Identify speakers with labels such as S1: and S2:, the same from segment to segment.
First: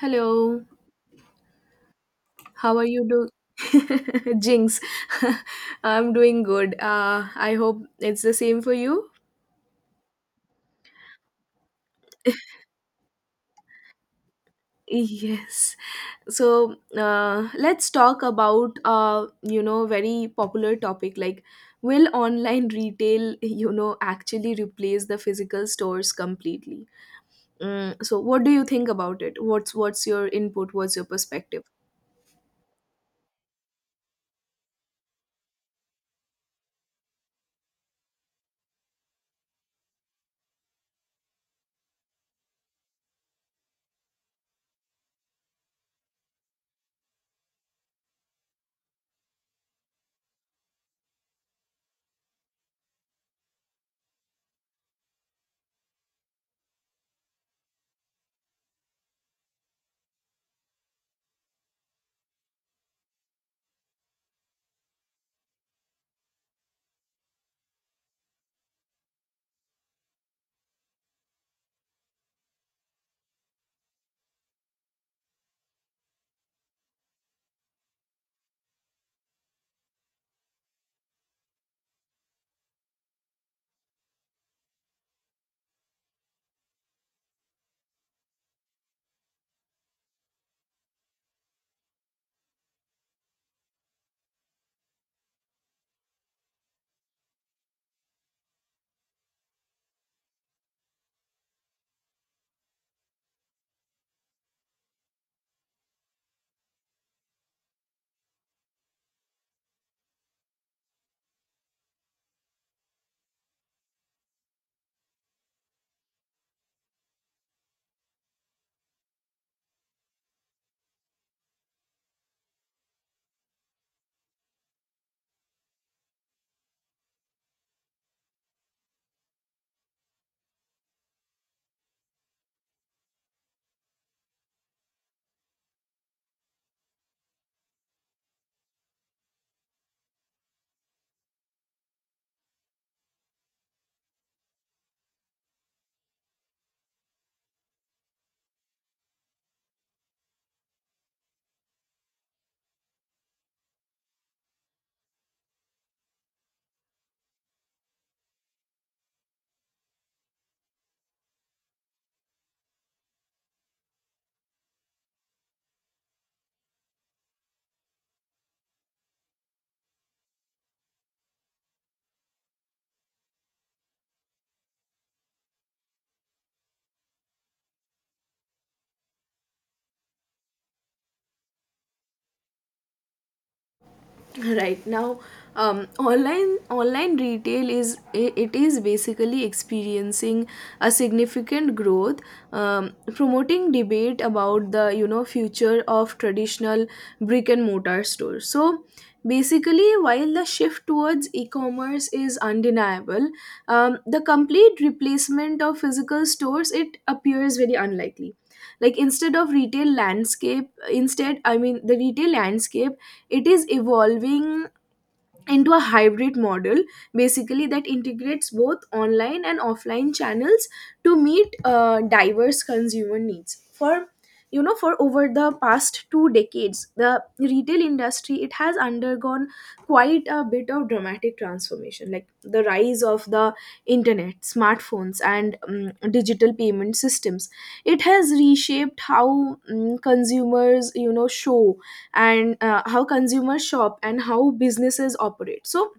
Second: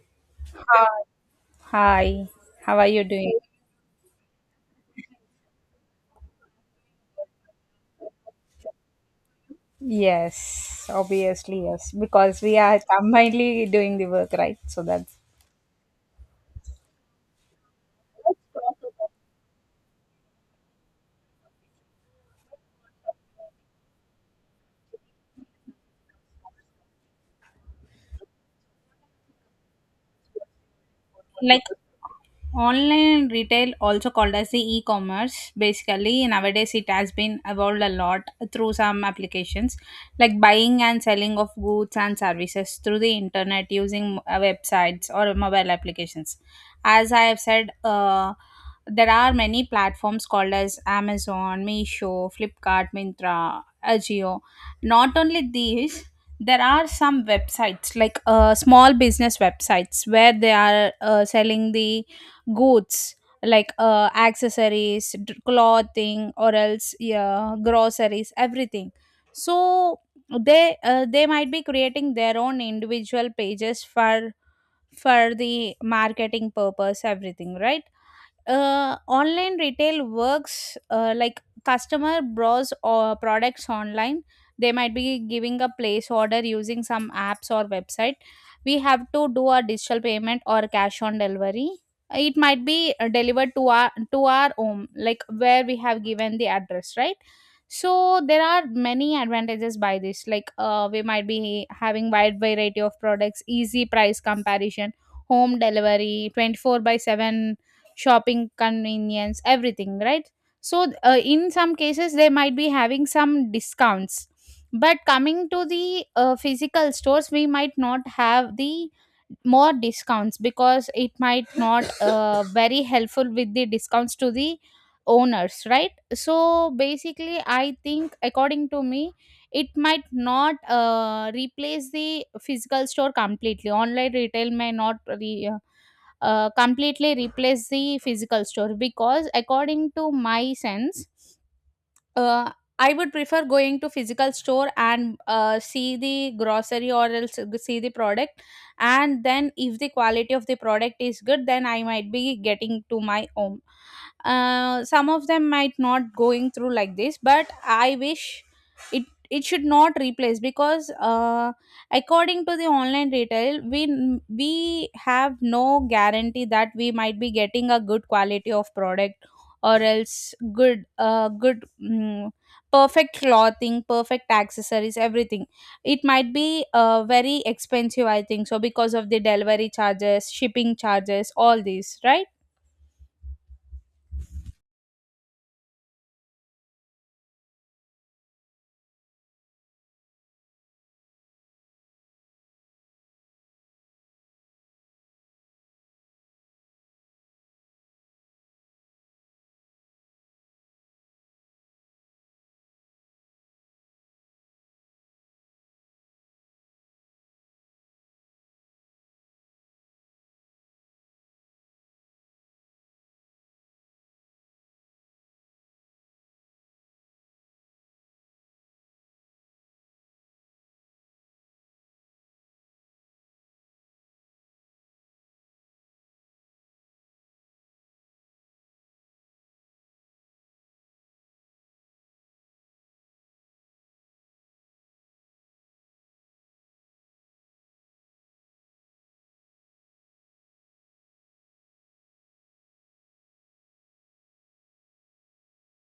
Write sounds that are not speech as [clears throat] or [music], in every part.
S1: Hello,
S2: Hi. Hi,
S1: how
S2: how
S1: are
S2: are you
S1: you doing?
S2: doing?
S1: [laughs] Jinx, [laughs] I'm doing good. I hope it's the same for you.
S2: Yes, obviously, yes, because we are [laughs] combinedly doing the work, right? So that's
S1: Yes. So let's talk about very popular topic like will online retail actually replace the physical stores completely? So what do you think about it? What's your input? What's your
S2: like
S1: perspective?
S2: online retail, also called as the e-commerce, basically nowadays it has been evolved a lot through some applications, like buying and selling of goods and services through the internet using websites or mobile applications. As I have said, there are many platforms called as Amazon, Meesho, Flipkart, Mintra, Ajio. Not only these, there are some websites, like small business websites where they are selling the goods, like accessories, clothing, or else yeah, groceries, everything. So they might be creating their own individual pages for the marketing purpose, everything, right? Online retail works like customer browse or products online. They might be giving a place order using some apps or website. We have to do a digital payment or cash on delivery. It might be delivered to our home, like where we have given the address, right? So there are many advantages by this, like we might be having wide variety of products, easy price comparison, home delivery 24 by 7, shopping convenience, everything, right? So in some cases they might be having some discounts, but coming to the physical stores we might not have the more discounts, because it might not very helpful with the discounts to the owners, right? So basically I think, according to me, it might not replace the physical store completely. Online retail may not completely replace the physical store, because according to my sense, uh, I would prefer going to physical store and see the grocery or else see the product, and then if the quality of the product is good, then I might be getting to my home. Some of them might not going through like this, but I wish it should not replace, because according to the online retail, we have no guarantee that we might be getting a good quality of product or else good perfect clothing, perfect accessories, everything. It might be very expensive, I think so, because of the delivery charges, shipping charges, all these, right?
S1: Right now, online retail is it is basically experiencing a significant growth, promoting debate about the future of traditional brick and mortar stores. So basically, while the shift towards e-commerce is undeniable, the complete replacement of physical stores, it appears very unlikely. Like instead of retail landscape instead I mean The retail landscape, it is evolving into a hybrid model, basically that integrates both online and offline channels to meet diverse consumer needs. For for over the past two decades, the retail industry, it has undergone quite a bit of dramatic transformation, like the rise of the internet, smartphones, and digital payment systems. It has reshaped how consumers you know show and how consumers shop and how businesses operate. So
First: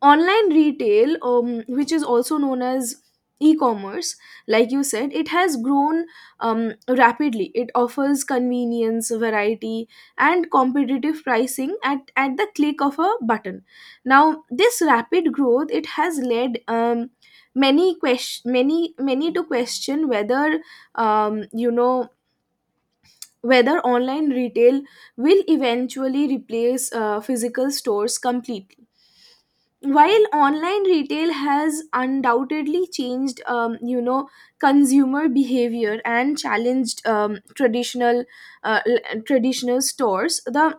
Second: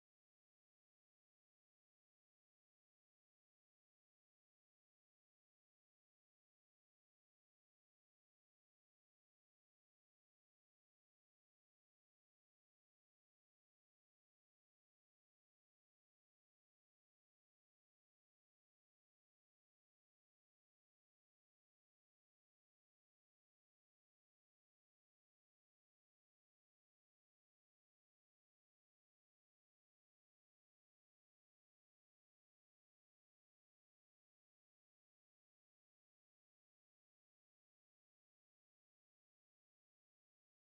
S1: online retail, which is also known as e-commerce, like you said, it has grown rapidly. It offers convenience, variety, and competitive pricing at the click of a button. Now, this rapid growth, it has led many to question whether, um, you know whether online retail will eventually replace physical stores completely. While online retail has undoubtedly changed, consumer behavior and challenged traditional stores, the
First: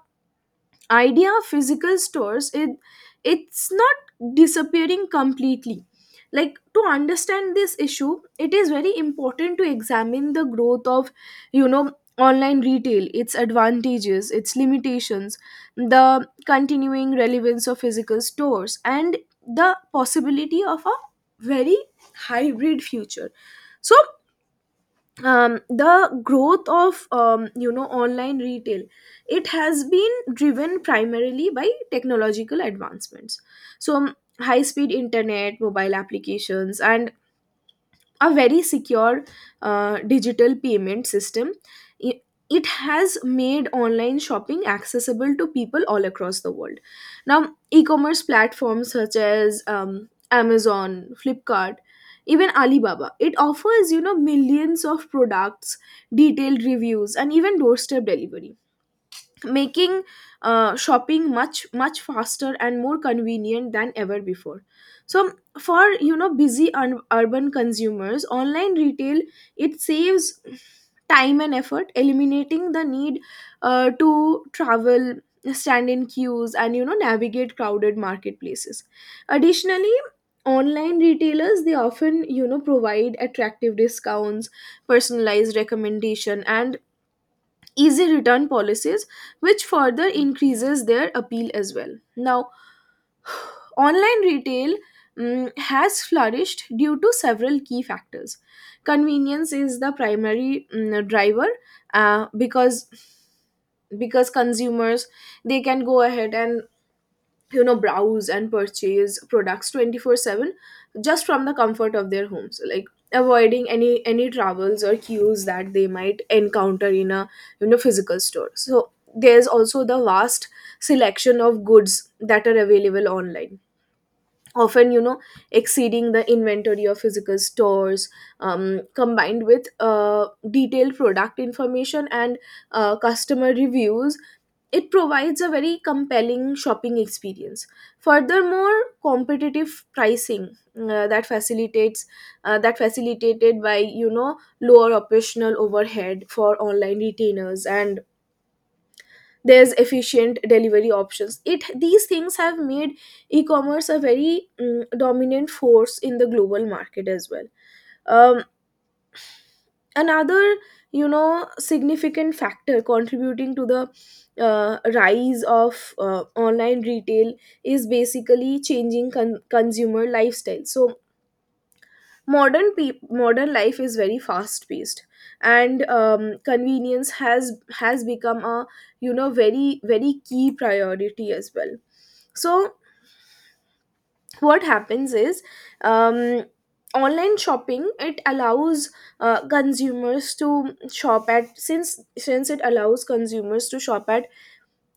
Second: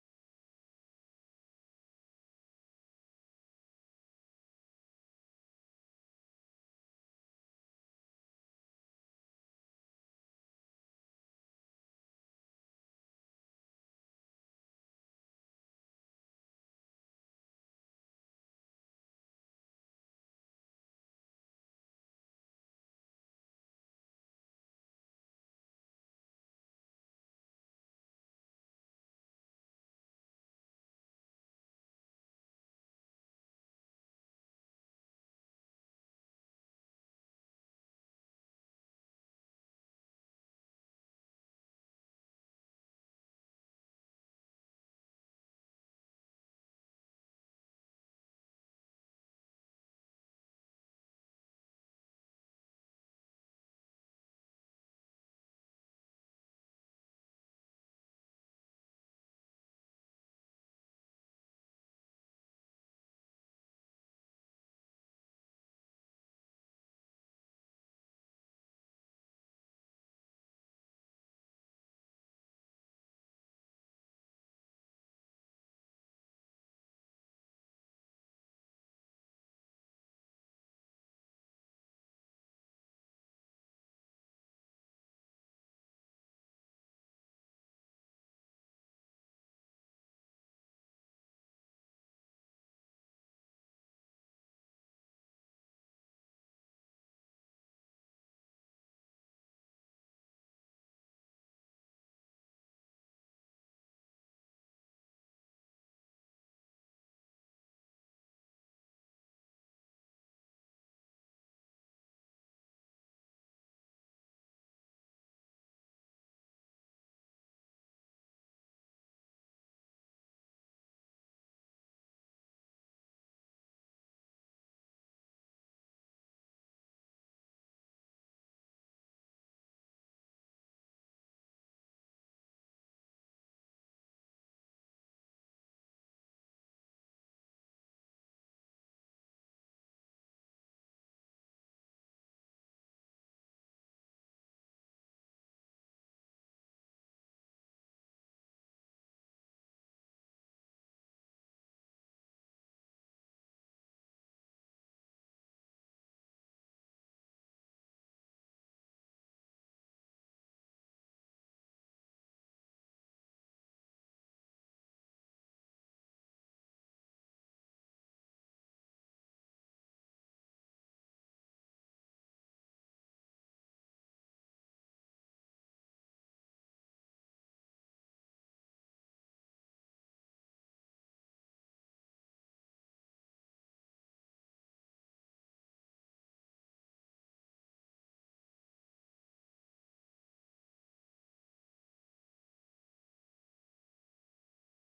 S1: idea of physical stores, it's not disappearing completely. Like, to understand this issue, it is very important to examine the growth of, you know online retail, its advantages, its limitations, the continuing relevance of physical stores, and the possibility of a very hybrid future. So, the growth of, online retail, it has been driven primarily by technological advancements. So, high speed internet, mobile applications, and a very secure digital payment system. I- It has made online shopping accessible to people all across the world. Now, e commerce platforms such as Amazon, Flipkart, even Alibaba, it offers you know millions of products, detailed reviews, and even doorstep delivery, making shopping much much faster and more convenient than ever before. So for busy urban consumers, online retail, it saves time and effort, eliminating the need to travel, stand in queues, and navigate crowded marketplaces. Additionally, online retailers, they often provide attractive discounts, personalized recommendation, and easy return policies, which further increases their appeal as well. Now, online retail has flourished due to several key factors. Convenience is the primary driver uh, because because consumers, they can go ahead and browse and purchase products 24/7, just from the comfort of their homes, like avoiding any travels or queues that they might encounter in a physical store. So there's also the vast selection of goods that are available online, often exceeding the inventory of physical stores, combined with detailed product information and customer reviews. It provides a very compelling shopping experience. Furthermore, competitive pricing uh, that facilitates that facilitated by lower operational overhead for online retailers, and there's efficient delivery options. It These things have made e-commerce a very dominant force in the global market as well. Um, Another significant factor contributing to the rise of online retail is basically changing consumer lifestyle. So modern life is very fast paced, and convenience has become a very very key priority as well. So what happens is, um, online shopping, it allows consumers to shop at since it allows consumers to shop at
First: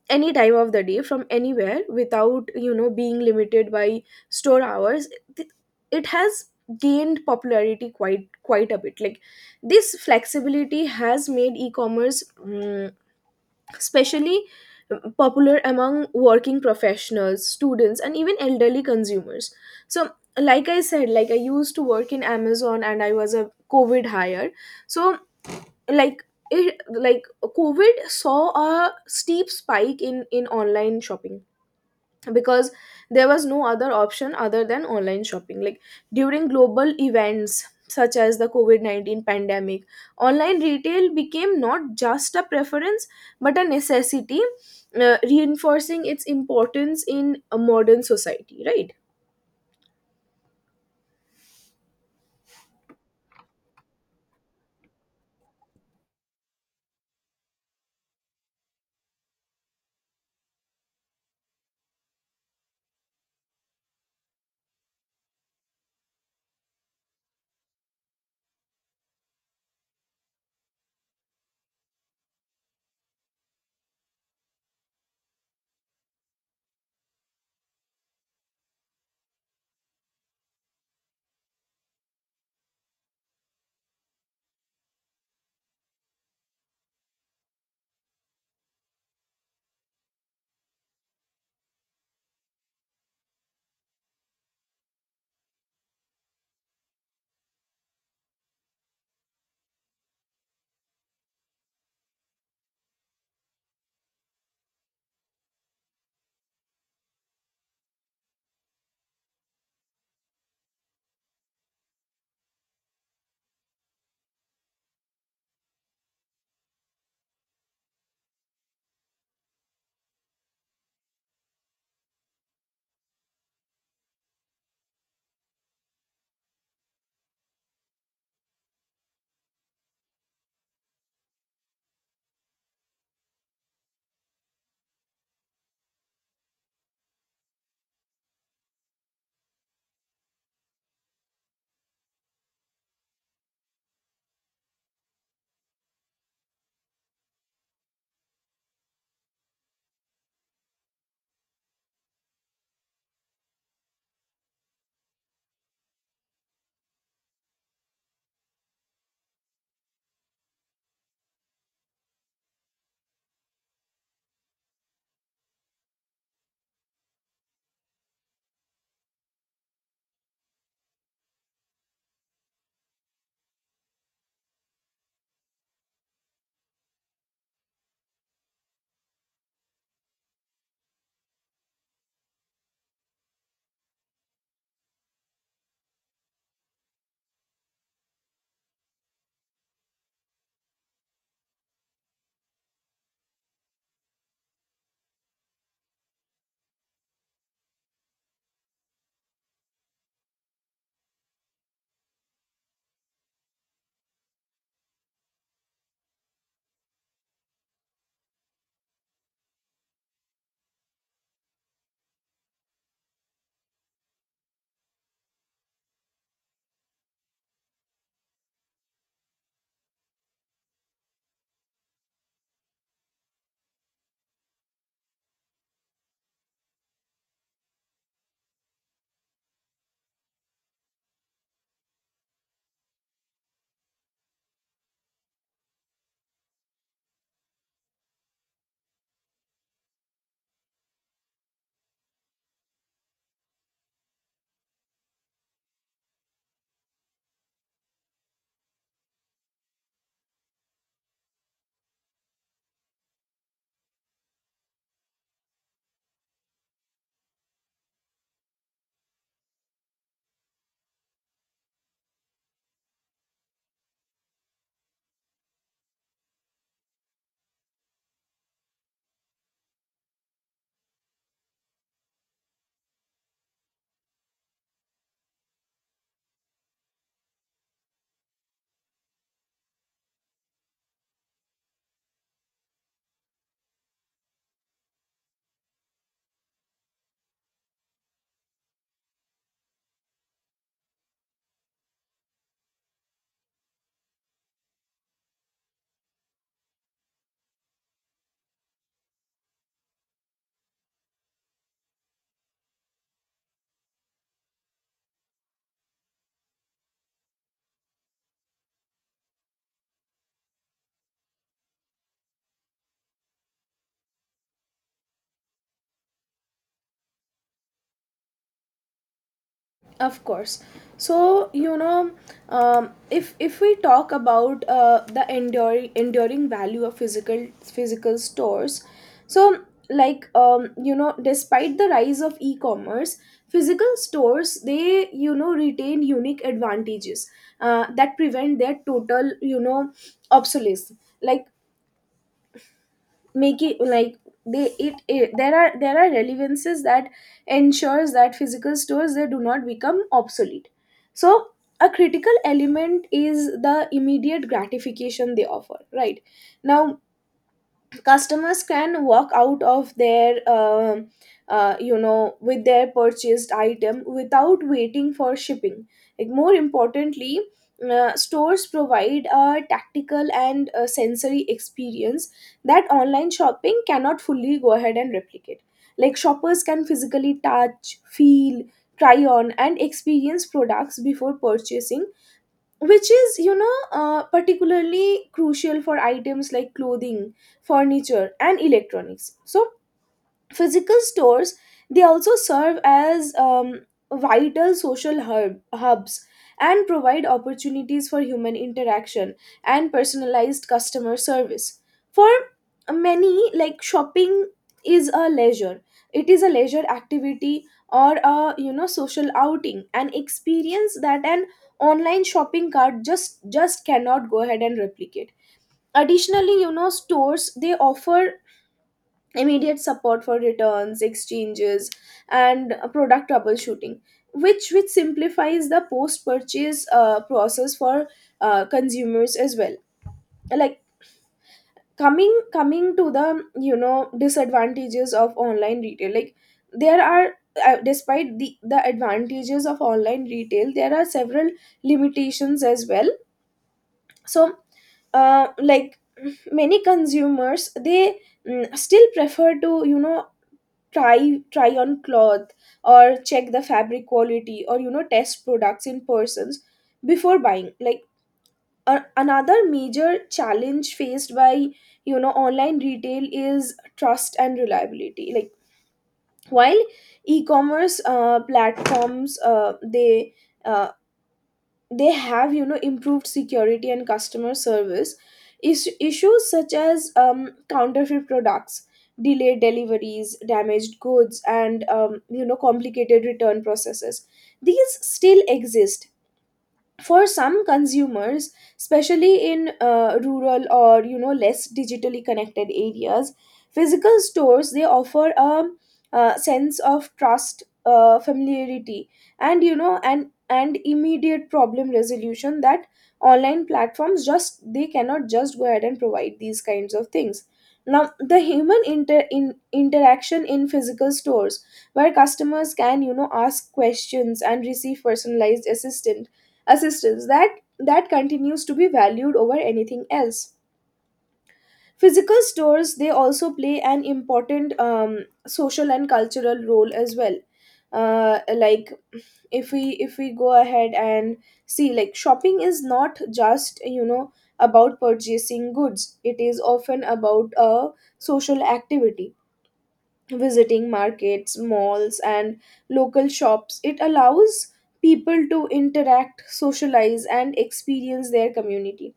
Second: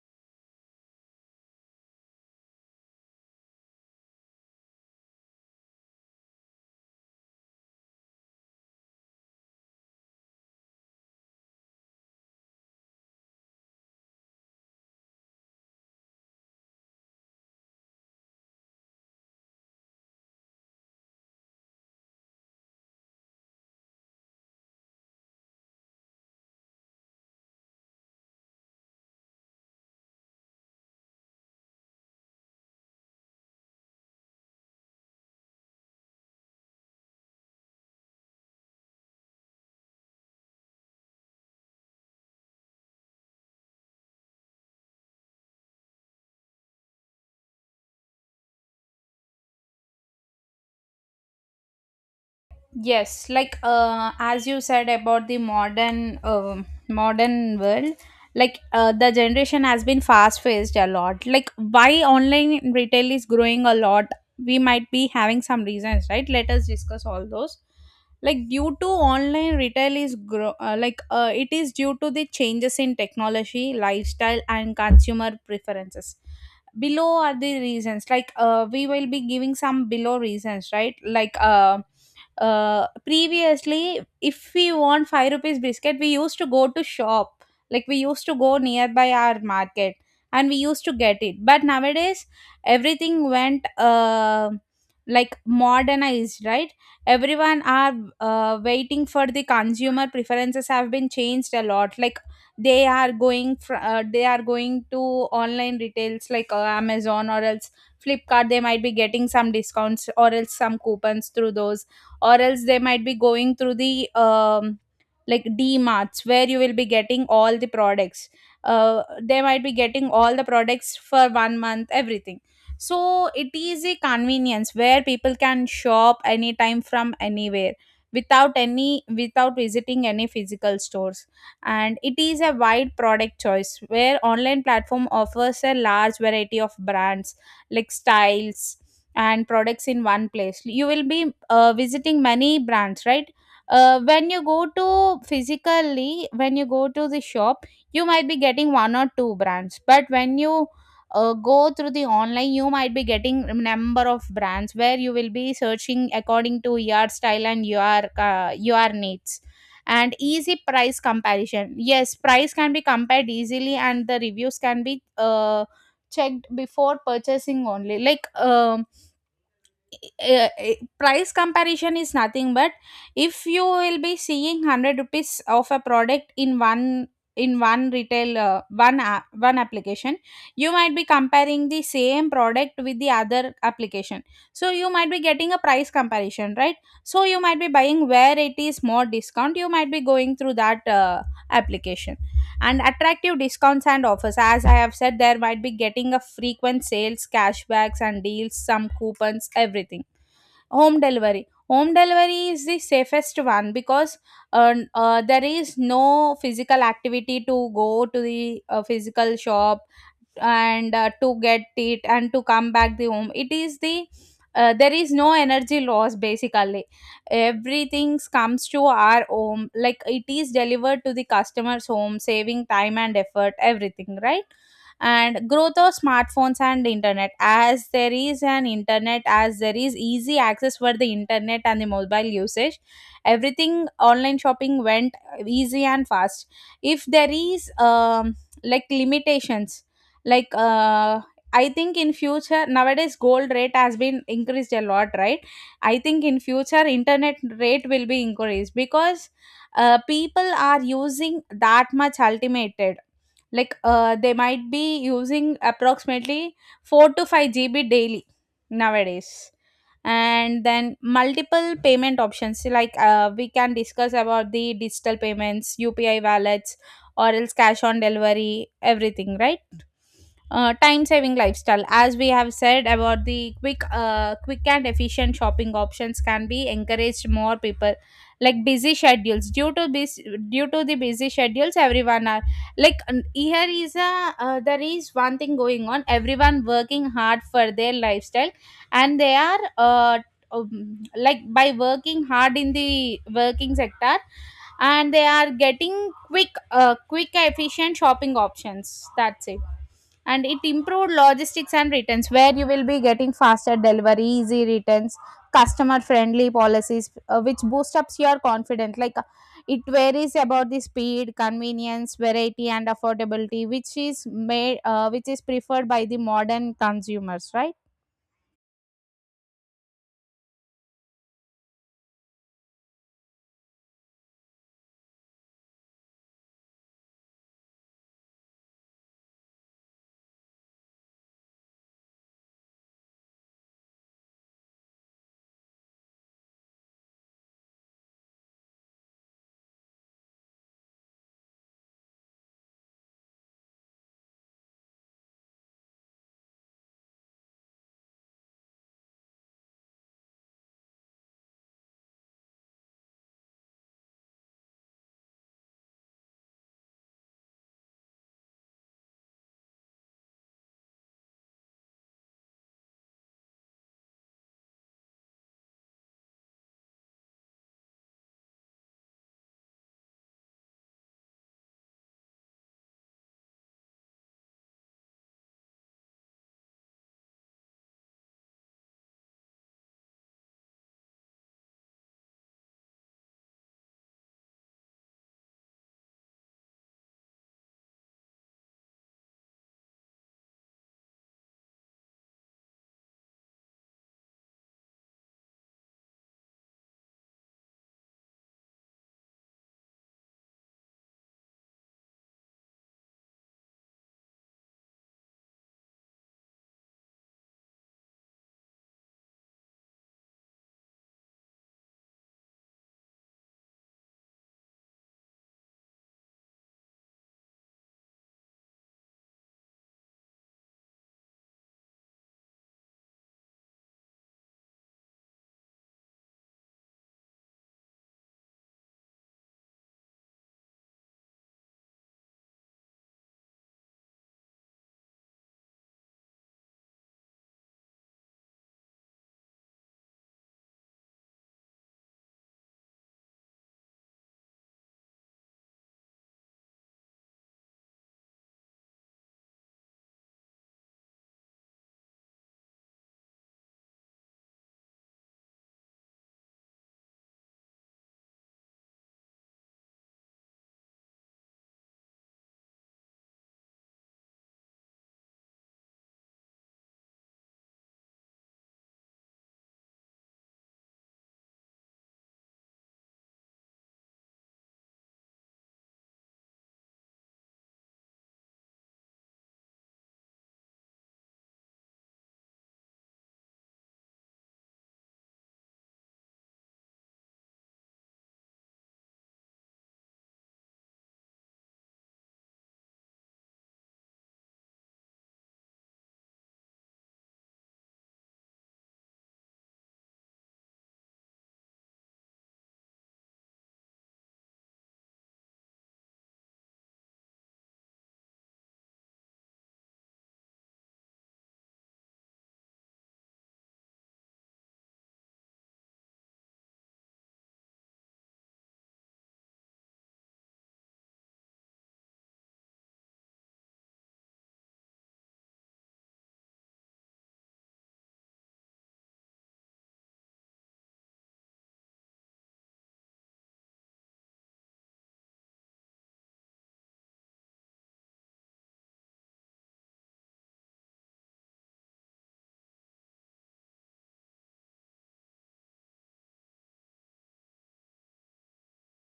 S1: any time of the day from anywhere without being limited by store hours, it it has gained popularity quite quite a bit. Like, this flexibility has made e-commerce especially popular among working professionals, students, and even elderly consumers. So like I said, like I used to work in Amazon and I was a COVID hire. So like it like COVID saw a steep spike in online shopping, because there was no other option other than online shopping. Like, during global events such as the covid-19 pandemic, online retail became not just a preference, but a necessity, reinforcing its importance in a modern society, right?
S2: Yes, like as you said about the modern world, like the generation has been fast paced a lot. Like why online retail is growing a lot, we might be having some reasons, right? Let us discuss all those. Like due to online retail is grow like it is due to the changes in technology, lifestyle, and consumer preferences. Below are the reasons, like we will be giving some below reasons, right? Like previously if we want 5 rupees biscuit, we used to go to shop, like we used to go nearby our market and we used to get it. But nowadays everything went like modernized, right? Everyone are waiting for the consumer preferences have been changed a lot. Like they are going to online retails like Amazon or else Flipkart, they might be getting some discounts or else some coupons through those. Or else they might be going through the like D Dmarts, where you will be getting all the products. They might be getting all the products for 1 month, everything. So it is a convenience where people can shop anytime from anywhere without any, without visiting any physical stores. And it is a wide product choice, where online platform offers a large variety of brands, like styles and products in one place. You will be visiting many brands, right? When you go to physically, when you go to the shop, you might be getting one or two brands, but when you go through the online, you might be getting a number of brands where you will be searching according to your style and your needs. And easy price comparison, yes, price can be compared easily and the reviews can be checked before purchasing only, like uh, uh, price comparison is nothing but if you will be seeing 100 rupees of a product in one retail, one one application, you might be comparing the same product with the other application. So you might be getting a price comparison, right? So you might be buying where it is more discount, you might be going through that application. And attractive discounts and offers, as I have said, there might be getting a frequent sales, cashbacks and deals, some coupons, everything. Home delivery, home delivery is the safest one, because there is no physical activity to go to the physical shop and to get it and to come back the home. It is the there is no energy loss basically. Everything comes to our home, like it is delivered to the customer's home, saving time and effort, everything, right? And growth of smartphones and internet, as there is an internet, as there is easy access for the internet and the mobile usage, everything, online shopping went easy and fast. If there is like limitations, like I think in future, nowadays gold rate has been increased a lot, right? I think in future internet rate will be increased, because people are using that much ultimate, like they might be using approximately 4 to 5 GB daily nowadays. And then multiple payment options, like we can discuss about the digital payments, UPI wallets, or else cash on delivery, everything, right? Time saving lifestyle, as we have said about the quick and efficient shopping options, can be encouraged more people, like busy schedules. Due to this, due to the busy schedules everyone are, like here is a there is one thing going on, everyone working hard for their lifestyle, and they are like by working hard in the working sector, and they are getting quick efficient shopping options, that's it. And it improved logistics and returns, where you will be getting faster delivery, easy returns, customer friendly policies, which boost up your confidence, like it varies about the speed, convenience, variety and affordability, which is made which is preferred by the modern consumers, right?
S1: Of course. So if we talk about the enduring value of physical stores, so despite the rise of e-commerce, physical stores, they retain unique advantages that prevent their total obsolescence. Like make it like they it, it there are relevances that ensures that physical stores, they do not become obsolete. So, a critical element is the immediate gratification they offer, right? Now, customers can walk out of their with their purchased item without waiting for shipping. Like, more importantly, stores provide a tactical and sensory experience that online shopping cannot fully go ahead and replicate. Like, shoppers can physically touch, feel, try on, and experience products before purchasing, which is particularly crucial for items like clothing, furniture, and electronics. So physical stores, they also serve as vital social hubs, and provide opportunities for human interaction and personalized customer service. For many, like, shopping is a leisure, it is a leisure activity, or a social outing, an experience that an online shopping cart just cannot go ahead and replicate. Additionally, stores, they offer immediate support for returns, exchanges, and product troubleshooting, which simplifies the post-purchase process for consumers as well. Like, coming to the disadvantages of online retail, like, there are. Despite the advantages of online retail, there are several limitations as well. So like, many consumers, they still prefer to try on cloth, or check the fabric quality, or test products in persons before buying. Like, another major challenge faced by online retail is trust and reliability. Like, while e-commerce platforms uh, they have improved security and customer service, issues such as counterfeit products, delayed deliveries, damaged goods, and complicated return processes, these still exist. For some consumers, especially in rural or less digitally connected areas, physical stores, they offer a sense of trust, familiarity, and immediate problem resolution that online platforms just they cannot just go ahead and provide these kinds of things. Now, the human interaction in physical stores, where customers can ask questions and receive personalized assistance that continues to be valued over anything else. Physical stores, they also play an important social and cultural role as well. Like, if we go ahead and see, like, shopping is not just about purchasing goods, it is often about a social activity. Visiting markets, malls, and local shops, it allows people to interact, socialize, and experience their community.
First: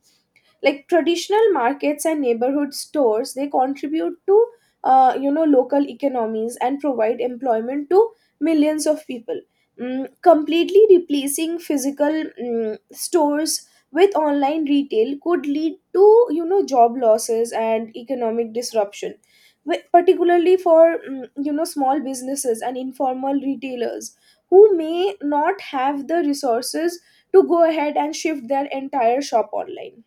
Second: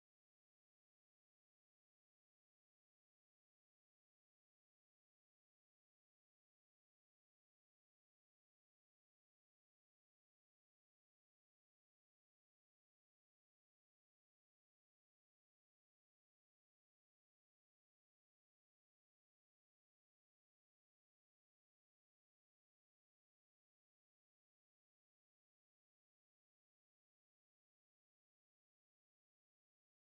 S1: Like, traditional markets and neighborhood stores, they contribute to local economies and provide employment to millions of people. Completely replacing physical stores with online retail could lead to job losses and economic disruption, particularly for small businesses and informal retailers, who may not have the resources to go ahead and shift their entire shop online.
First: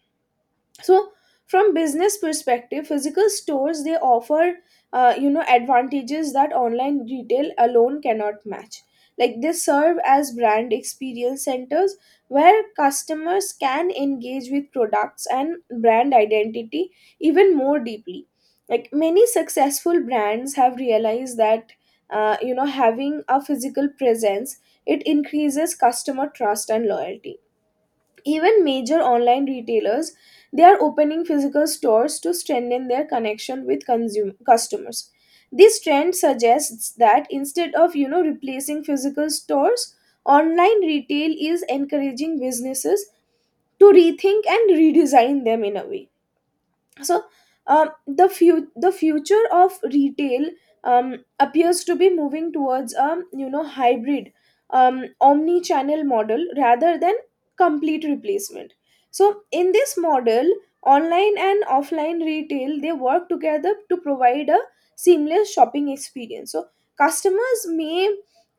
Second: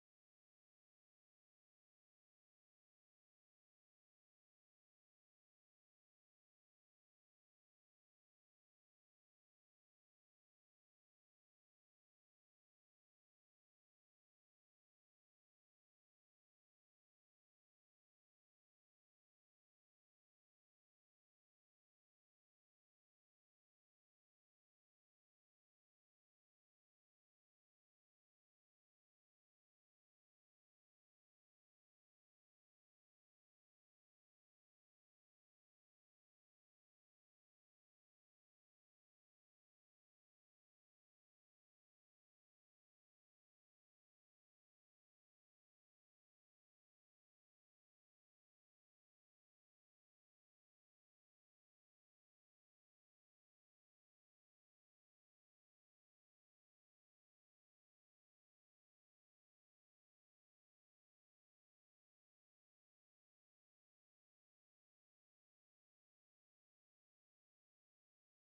S1: So from business perspective, physical stores, they offer advantages that online retail alone cannot match. Like, they serve as brand experience centers, where customers can engage with products and brand identity even more deeply. Like, many successful brands have realized that having a physical presence, it increases customer trust and loyalty. Even major online retailers, they are opening physical stores to strengthen their connection with consumer customers. This trend suggests that instead of replacing physical stores, online retail is encouraging businesses to rethink and redesign them in a way. So the future of retail appears to be moving towards a hybrid, omni channel model rather than complete replacement. So in this model, online and offline retail they work together to provide a seamless shopping experience. So customers may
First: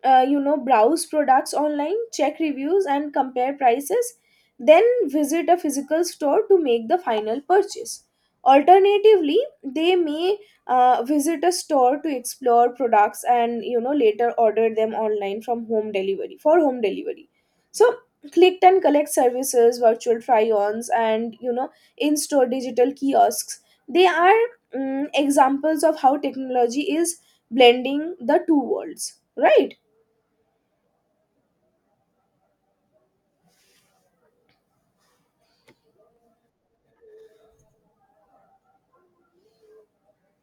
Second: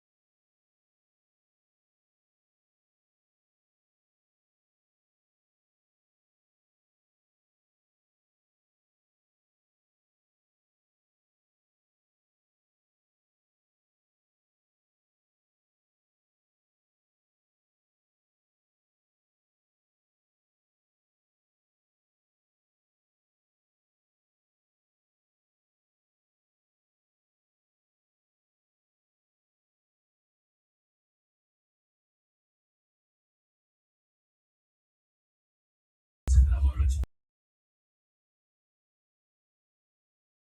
S1: browse products online, check reviews and compare prices, then visit a physical store to make the final purchase. Alternatively, they may visit a store to explore products and later order them online from home delivery for home delivery. So click and collect services, virtual try-ons and in-store digital kiosks, they are examples of how technology is blending the two worlds, right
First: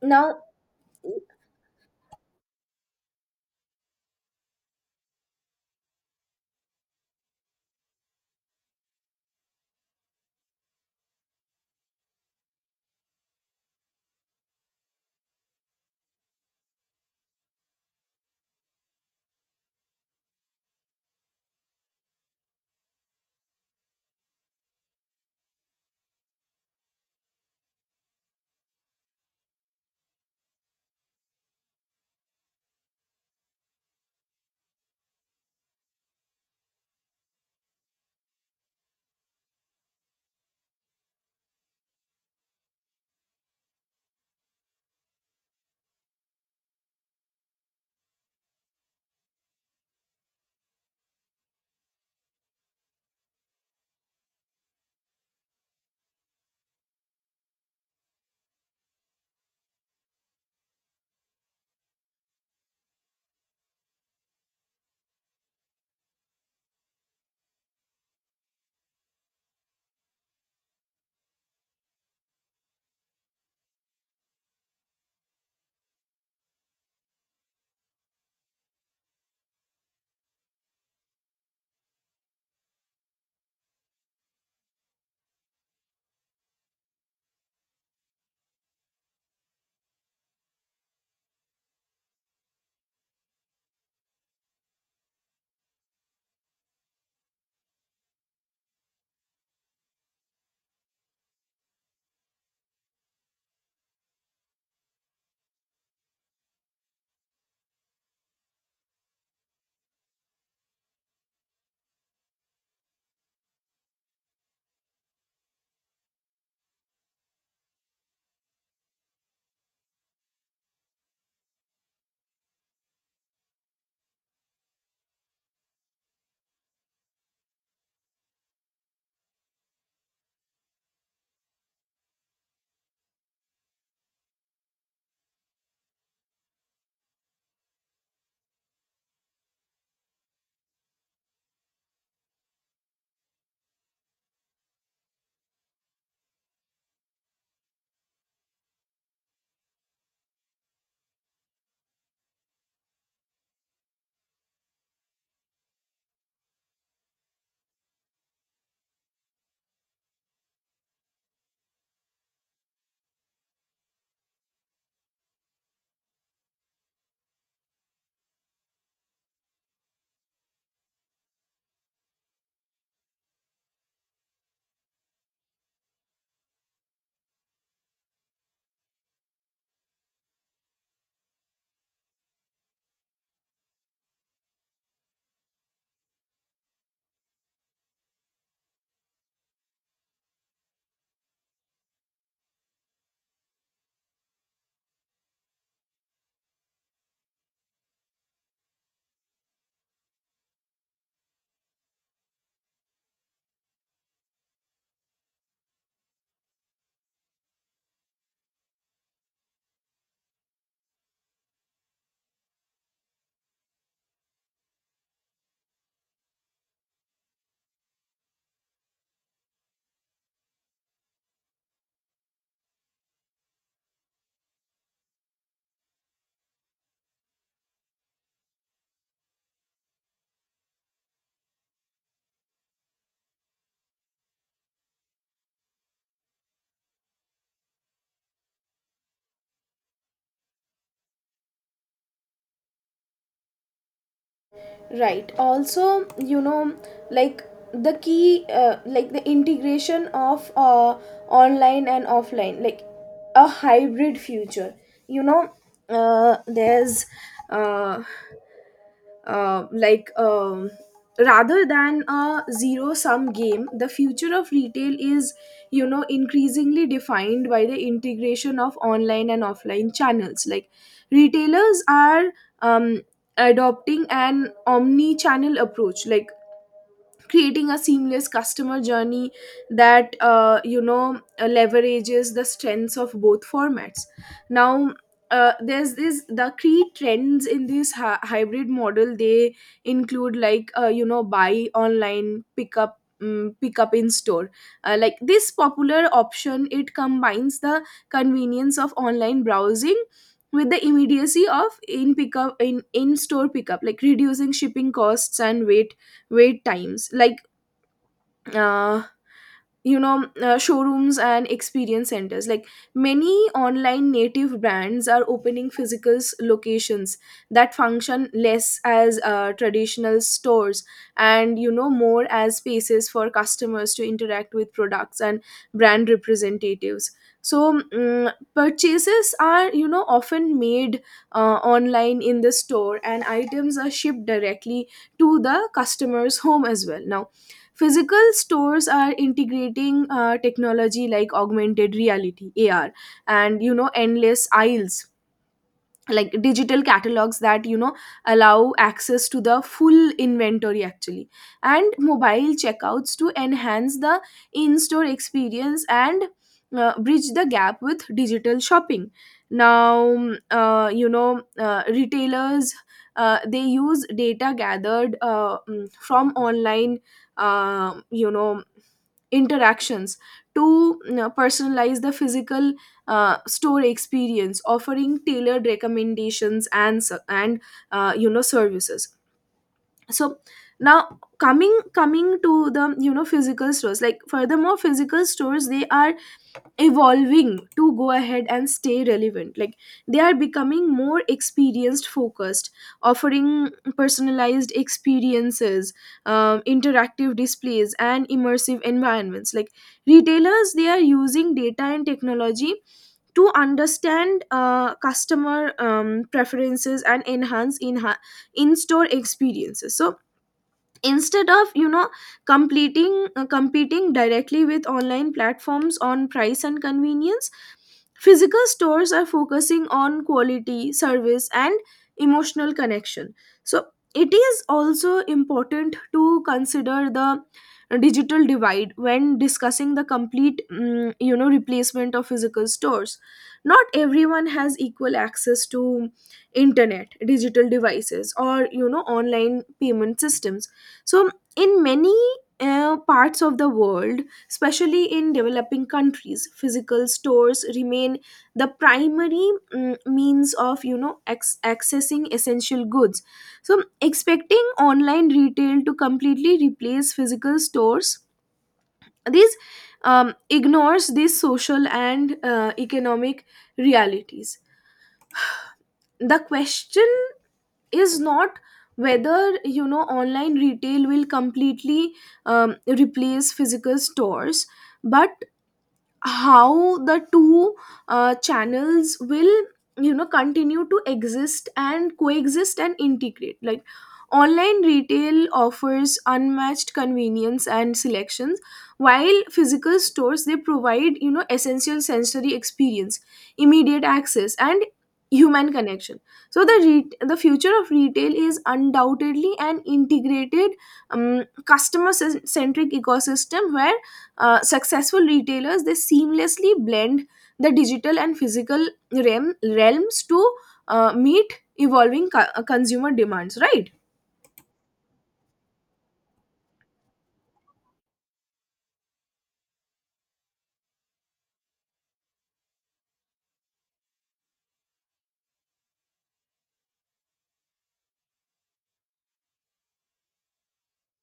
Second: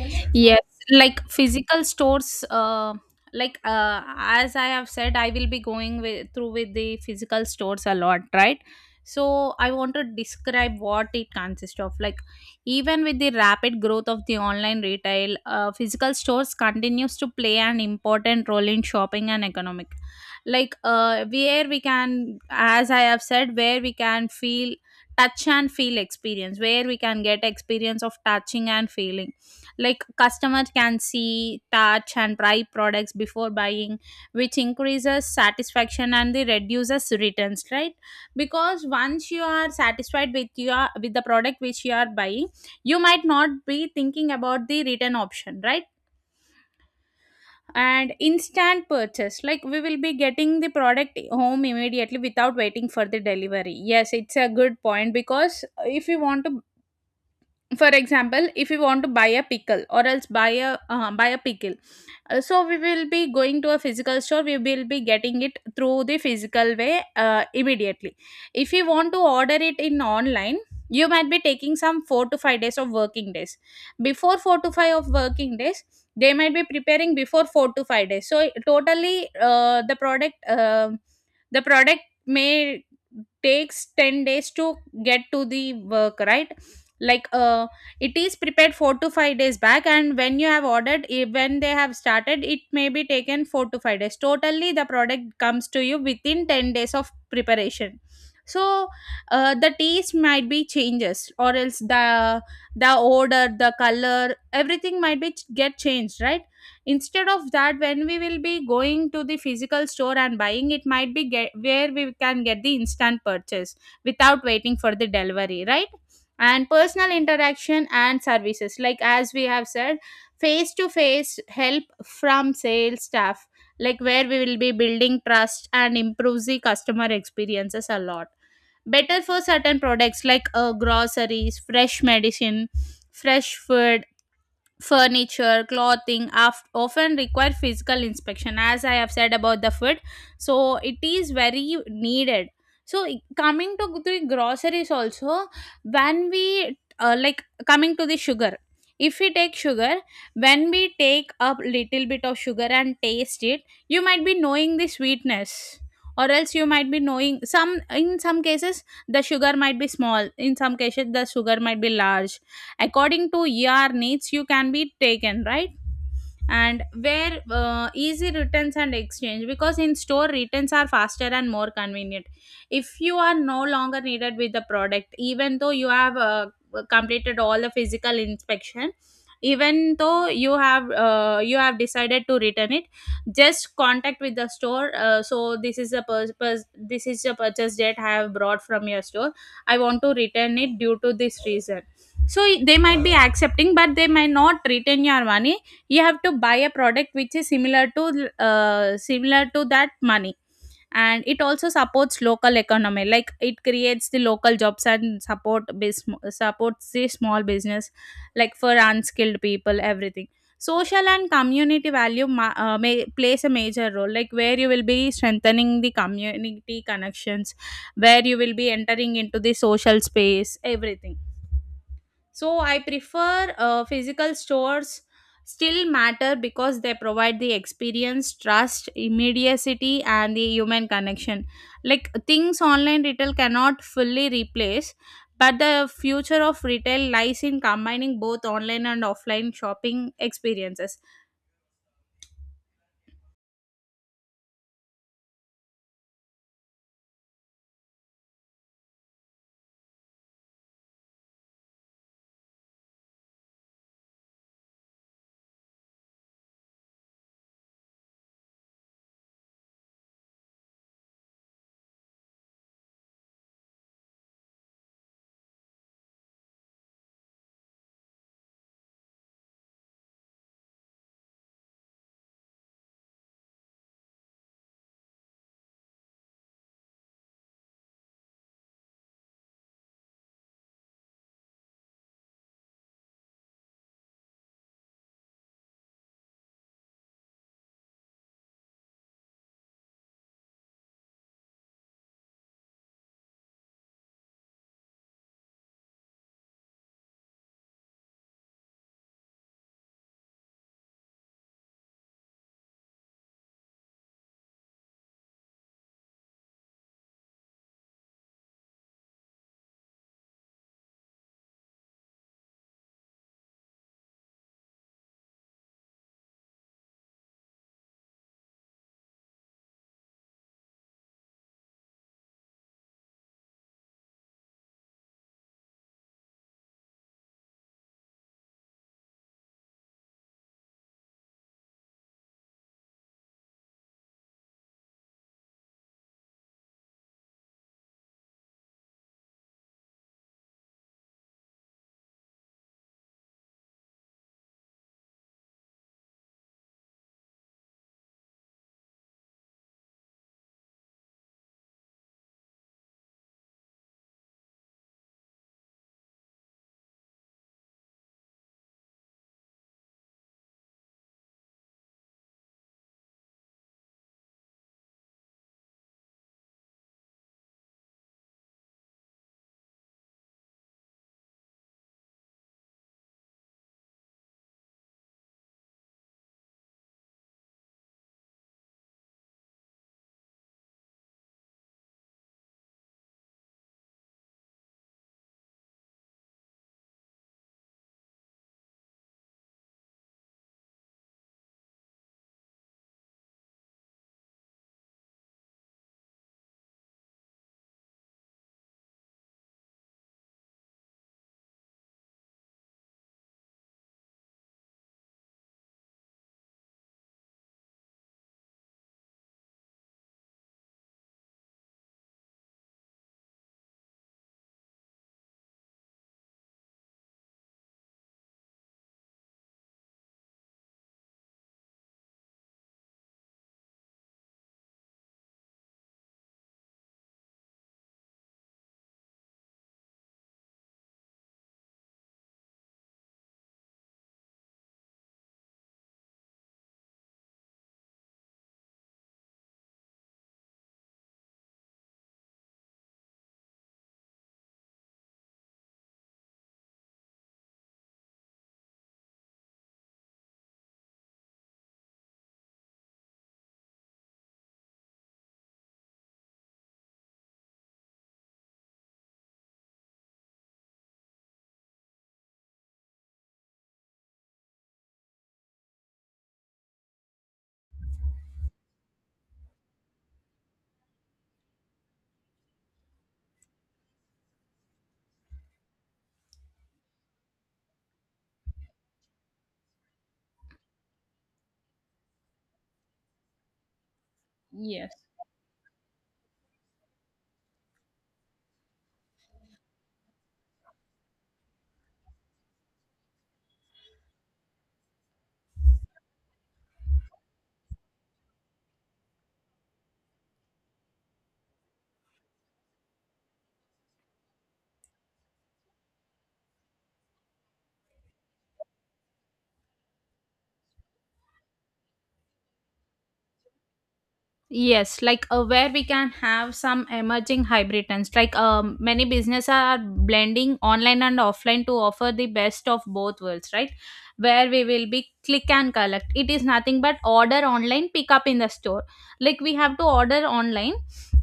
S1: now.
S2: Yes, like physical stores. Like as I have said, I will be going with, through with the physical stores a lot, right? So I want to describe what it consists of. Like even with the rapid growth of the online retail, physical stores continues to play an important role in shopping and economic. Like where we can, as I have said, where we can feel touch and feel experience, where we can get experience of touching and feeling, like customers can see, touch and try products before buying, which increases satisfaction and the reduces returns, right? Because once you are satisfied with your, with the product which you are buying, you might not be thinking about the return option, right? And instant purchase, like we will be getting the product home immediately without waiting for the delivery. Yes, it's a good point, because if you want to, for example, if you want to buy a pickle or else buy a pickle. So we will be going to a physical store, we will be getting it through the physical way, immediately. If you want to order it in online, you might be taking some 4 to 5 days of working days. Before 4 to 5 of working days they might be preparing. Before 4 to 5 days, so totally, the product, the product may takes 10 days to get to the work, right? Like it is prepared 4 to 5 days back, and when you have ordered, when they have started, it may be taken 4 to 5 days. Totally the product comes to you within 10 days of preparation. So the taste might be changes or else the odor, the color, everything might be get changed, right? Instead of that, when we will be going to the physical store and buying, it might be get, where we can get the instant purchase without waiting for the delivery, right? And personal interaction and services, like as we have said, face to face help from sales staff, like where we will be building trust and improves the customer experiences a lot. Better for certain products, like groceries, fresh medicine, fresh food, furniture, clothing, often require physical inspection. As I have said about the food, so it is very needed. So coming to the groceries also, when we like coming to the sugar, if we take sugar, when we take a little bit of sugar and taste it, you might be knowing the sweetness Or else you might be knowing some, in some cases the sugar might be small, in some cases the sugar might be large. According to your needs you can be taken, right? And where easy returns and exchange, because in store returns are faster and more convenient. If you are no longer needed with the product, even though you have completed all the physical inspection, even though you have decided to return it, just contact with the store. So this is the this is the purchase that I have brought from your store, I want to return it due to this reason. So they might be accepting, but they might not return your money. You have to buy a product which is similar to similar to that money. And it also supports local economy, like it creates the local jobs and support supports the small business, like for unskilled people, everything. Social and community value may plays a major role, like where you will be strengthening the community connections, where you will be entering into the social space, everything. So I prefer physical stores still matter because they provide the experience, trust, immediacy, and the human connection. Like things online retail cannot fully replace, but the future of retail lies in combining both online and offline shopping experiences.
S1: Right, also, like the key like the integration of online and offline, like a hybrid future, you know there's uh, like rather than a zero sum game, the future of retail is increasingly defined by the integration of online and offline channels. Like retailers are um, adopting an omni-channel approach, like creating a seamless customer journey that leverages the strengths of both formats. Now, there's this the key trends in this hybrid model, they include, like buy online pick up, pick up in store. Uh, like this popular option, it combines the convenience of online browsing with the immediacy of in pickup in store pickup, like reducing shipping costs and wait times. Like uh, showrooms and experience centers, like many online native brands are opening physical locations that function less as traditional stores and more as spaces for customers to interact with products and brand representatives. So purchases are often made online in the store and items are shipped directly to the customer's home as well. Now, physical stores are integrating technology like augmented reality (AR) and endless aisles, like digital catalogs that allow access to the full inventory actually, and mobile checkouts to enhance the in-store experience and bridge the gap with digital shopping. Now, retailers, they use data gathered from online uh, you know interactions to, personalize the physical store experience, offering tailored recommendations and services. So now, coming to the physical stores, like furthermore, physical stores, they are evolving to go ahead and stay relevant. Like they are becoming more experienced focused, offering personalized experiences, interactive displays and immersive environments. Like retailers, they are using data and technology to understand customer preferences and enhance in in-store experiences. So instead of you know completing competing directly with online platforms on price and convenience, physical stores are focusing on quality service and emotional connection. So it is also important to consider the digital divide when discussing the complete replacement of physical stores. Not everyone has equal access to internet digital devices or online payment systems. So in many parts of the world, especially in developing countries, physical stores remain the primary means of accessing essential goods. So, expecting online retail to completely replace physical stores, this ignores these social and economic realities. The question is not whether online retail will completely replace physical stores, but how the two channels will continue to exist and coexist and integrate. Like online
S2: Yes.
S1: retail offers unmatched convenience and selections, while physical stores, they provide essential sensory experience, immediate access and human connection. So the the future of retail is undoubtedly an integrated, customer centric ecosystem where successful retailers, they seamlessly blend the digital and physical realms to meet evolving consumer demands, right?
S2: Yes, like where we can have some emerging hybrid trends. Like many businesses are blending online and offline to offer the best of both worlds, right? Where we will be click and collect. It is nothing but order online, pick up in the store. Like we have to order online,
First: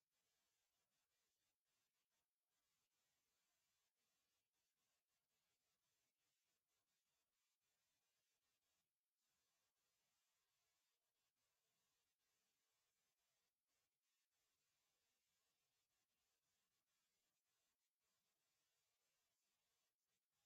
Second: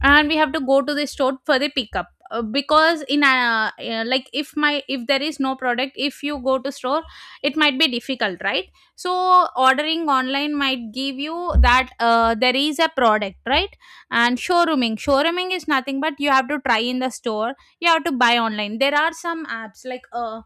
S2: and we have to go to the store for the pickup. Because in like if there is no product, if you go to store, it might be difficult, right? So ordering online might give you that, there is a product, right? And showrooming, showrooming is nothing but you have to try in the store, you have to buy online. There are some apps like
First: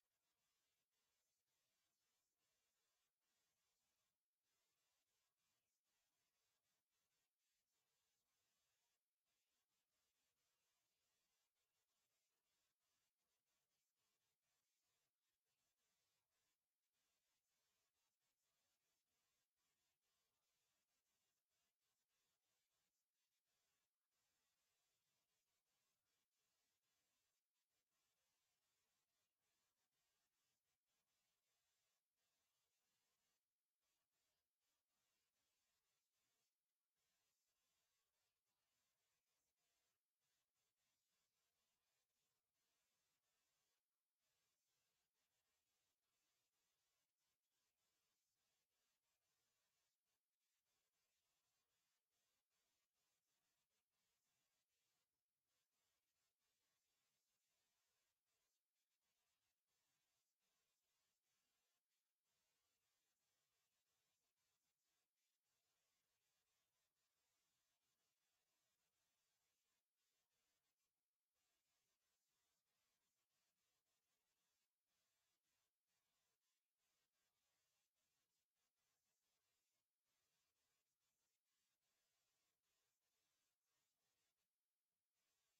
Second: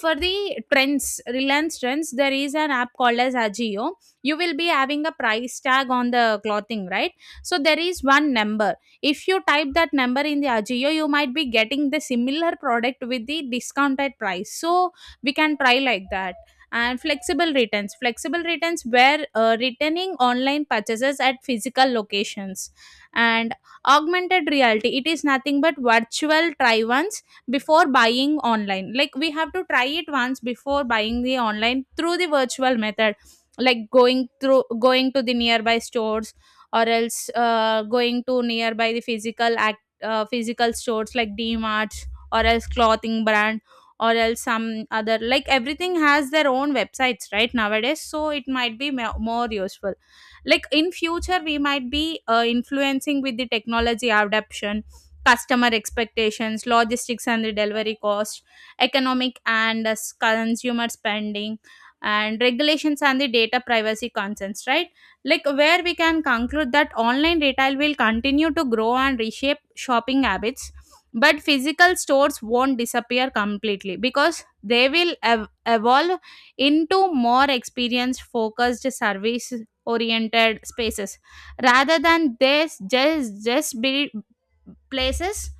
S2: for the trends, Reliance Trends, there is an app called as Ajio. You will be having a price tag on the clothing, right? So there is one number, if you type that number in the Ajio, you might be getting the similar product with the discounted price. So we can try like that. And flexible returns, flexible returns were returning online purchases at physical locations. And augmented reality, it is nothing but virtual try once before buying online. Like we have to try it once before buying the online through the virtual method, like going to the nearby stores, or else going to nearby the physical act, physical stores like D dmarts or else clothing brand or else some other. Like everything has their own websites, right, nowadays, so it might be more useful. Like in future we might be influencing with the technology adoption, customer expectations, logistics and the delivery cost, economic and consumer spending, and regulations and the data privacy concerns, right? Like where we can conclude that online retail will continue to grow and reshape shopping habits, but physical stores won't disappear completely because they will evolve into more experience focused, service oriented spaces, rather than this just be places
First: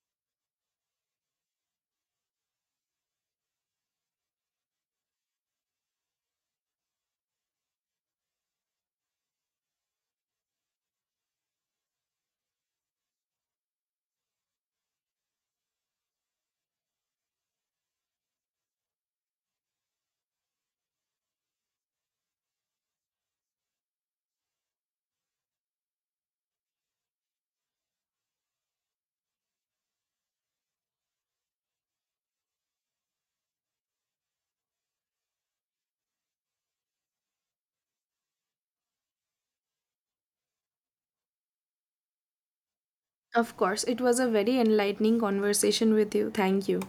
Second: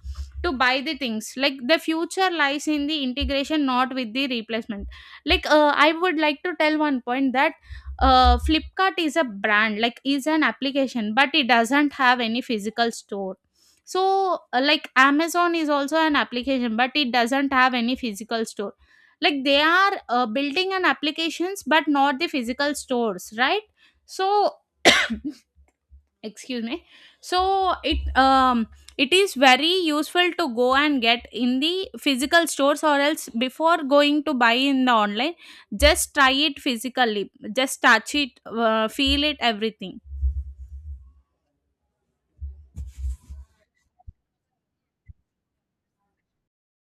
S2: to buy the things. Like the future lies in the integration, not with the replacement. Like I would like to tell one point that Flipkart is a brand, like is an application, but it doesn't have any physical store. So like Amazon is also an application, but it doesn't have any physical store. Like they are building an applications, but not the physical stores, right? So [clears throat] excuse me. So it, it is very useful to go and get in the physical stores, or else before going to buy in the online, just try it physically, just touch it, feel it, everything.
S1: Of course. It was a very enlightening conversation with you. Thank you.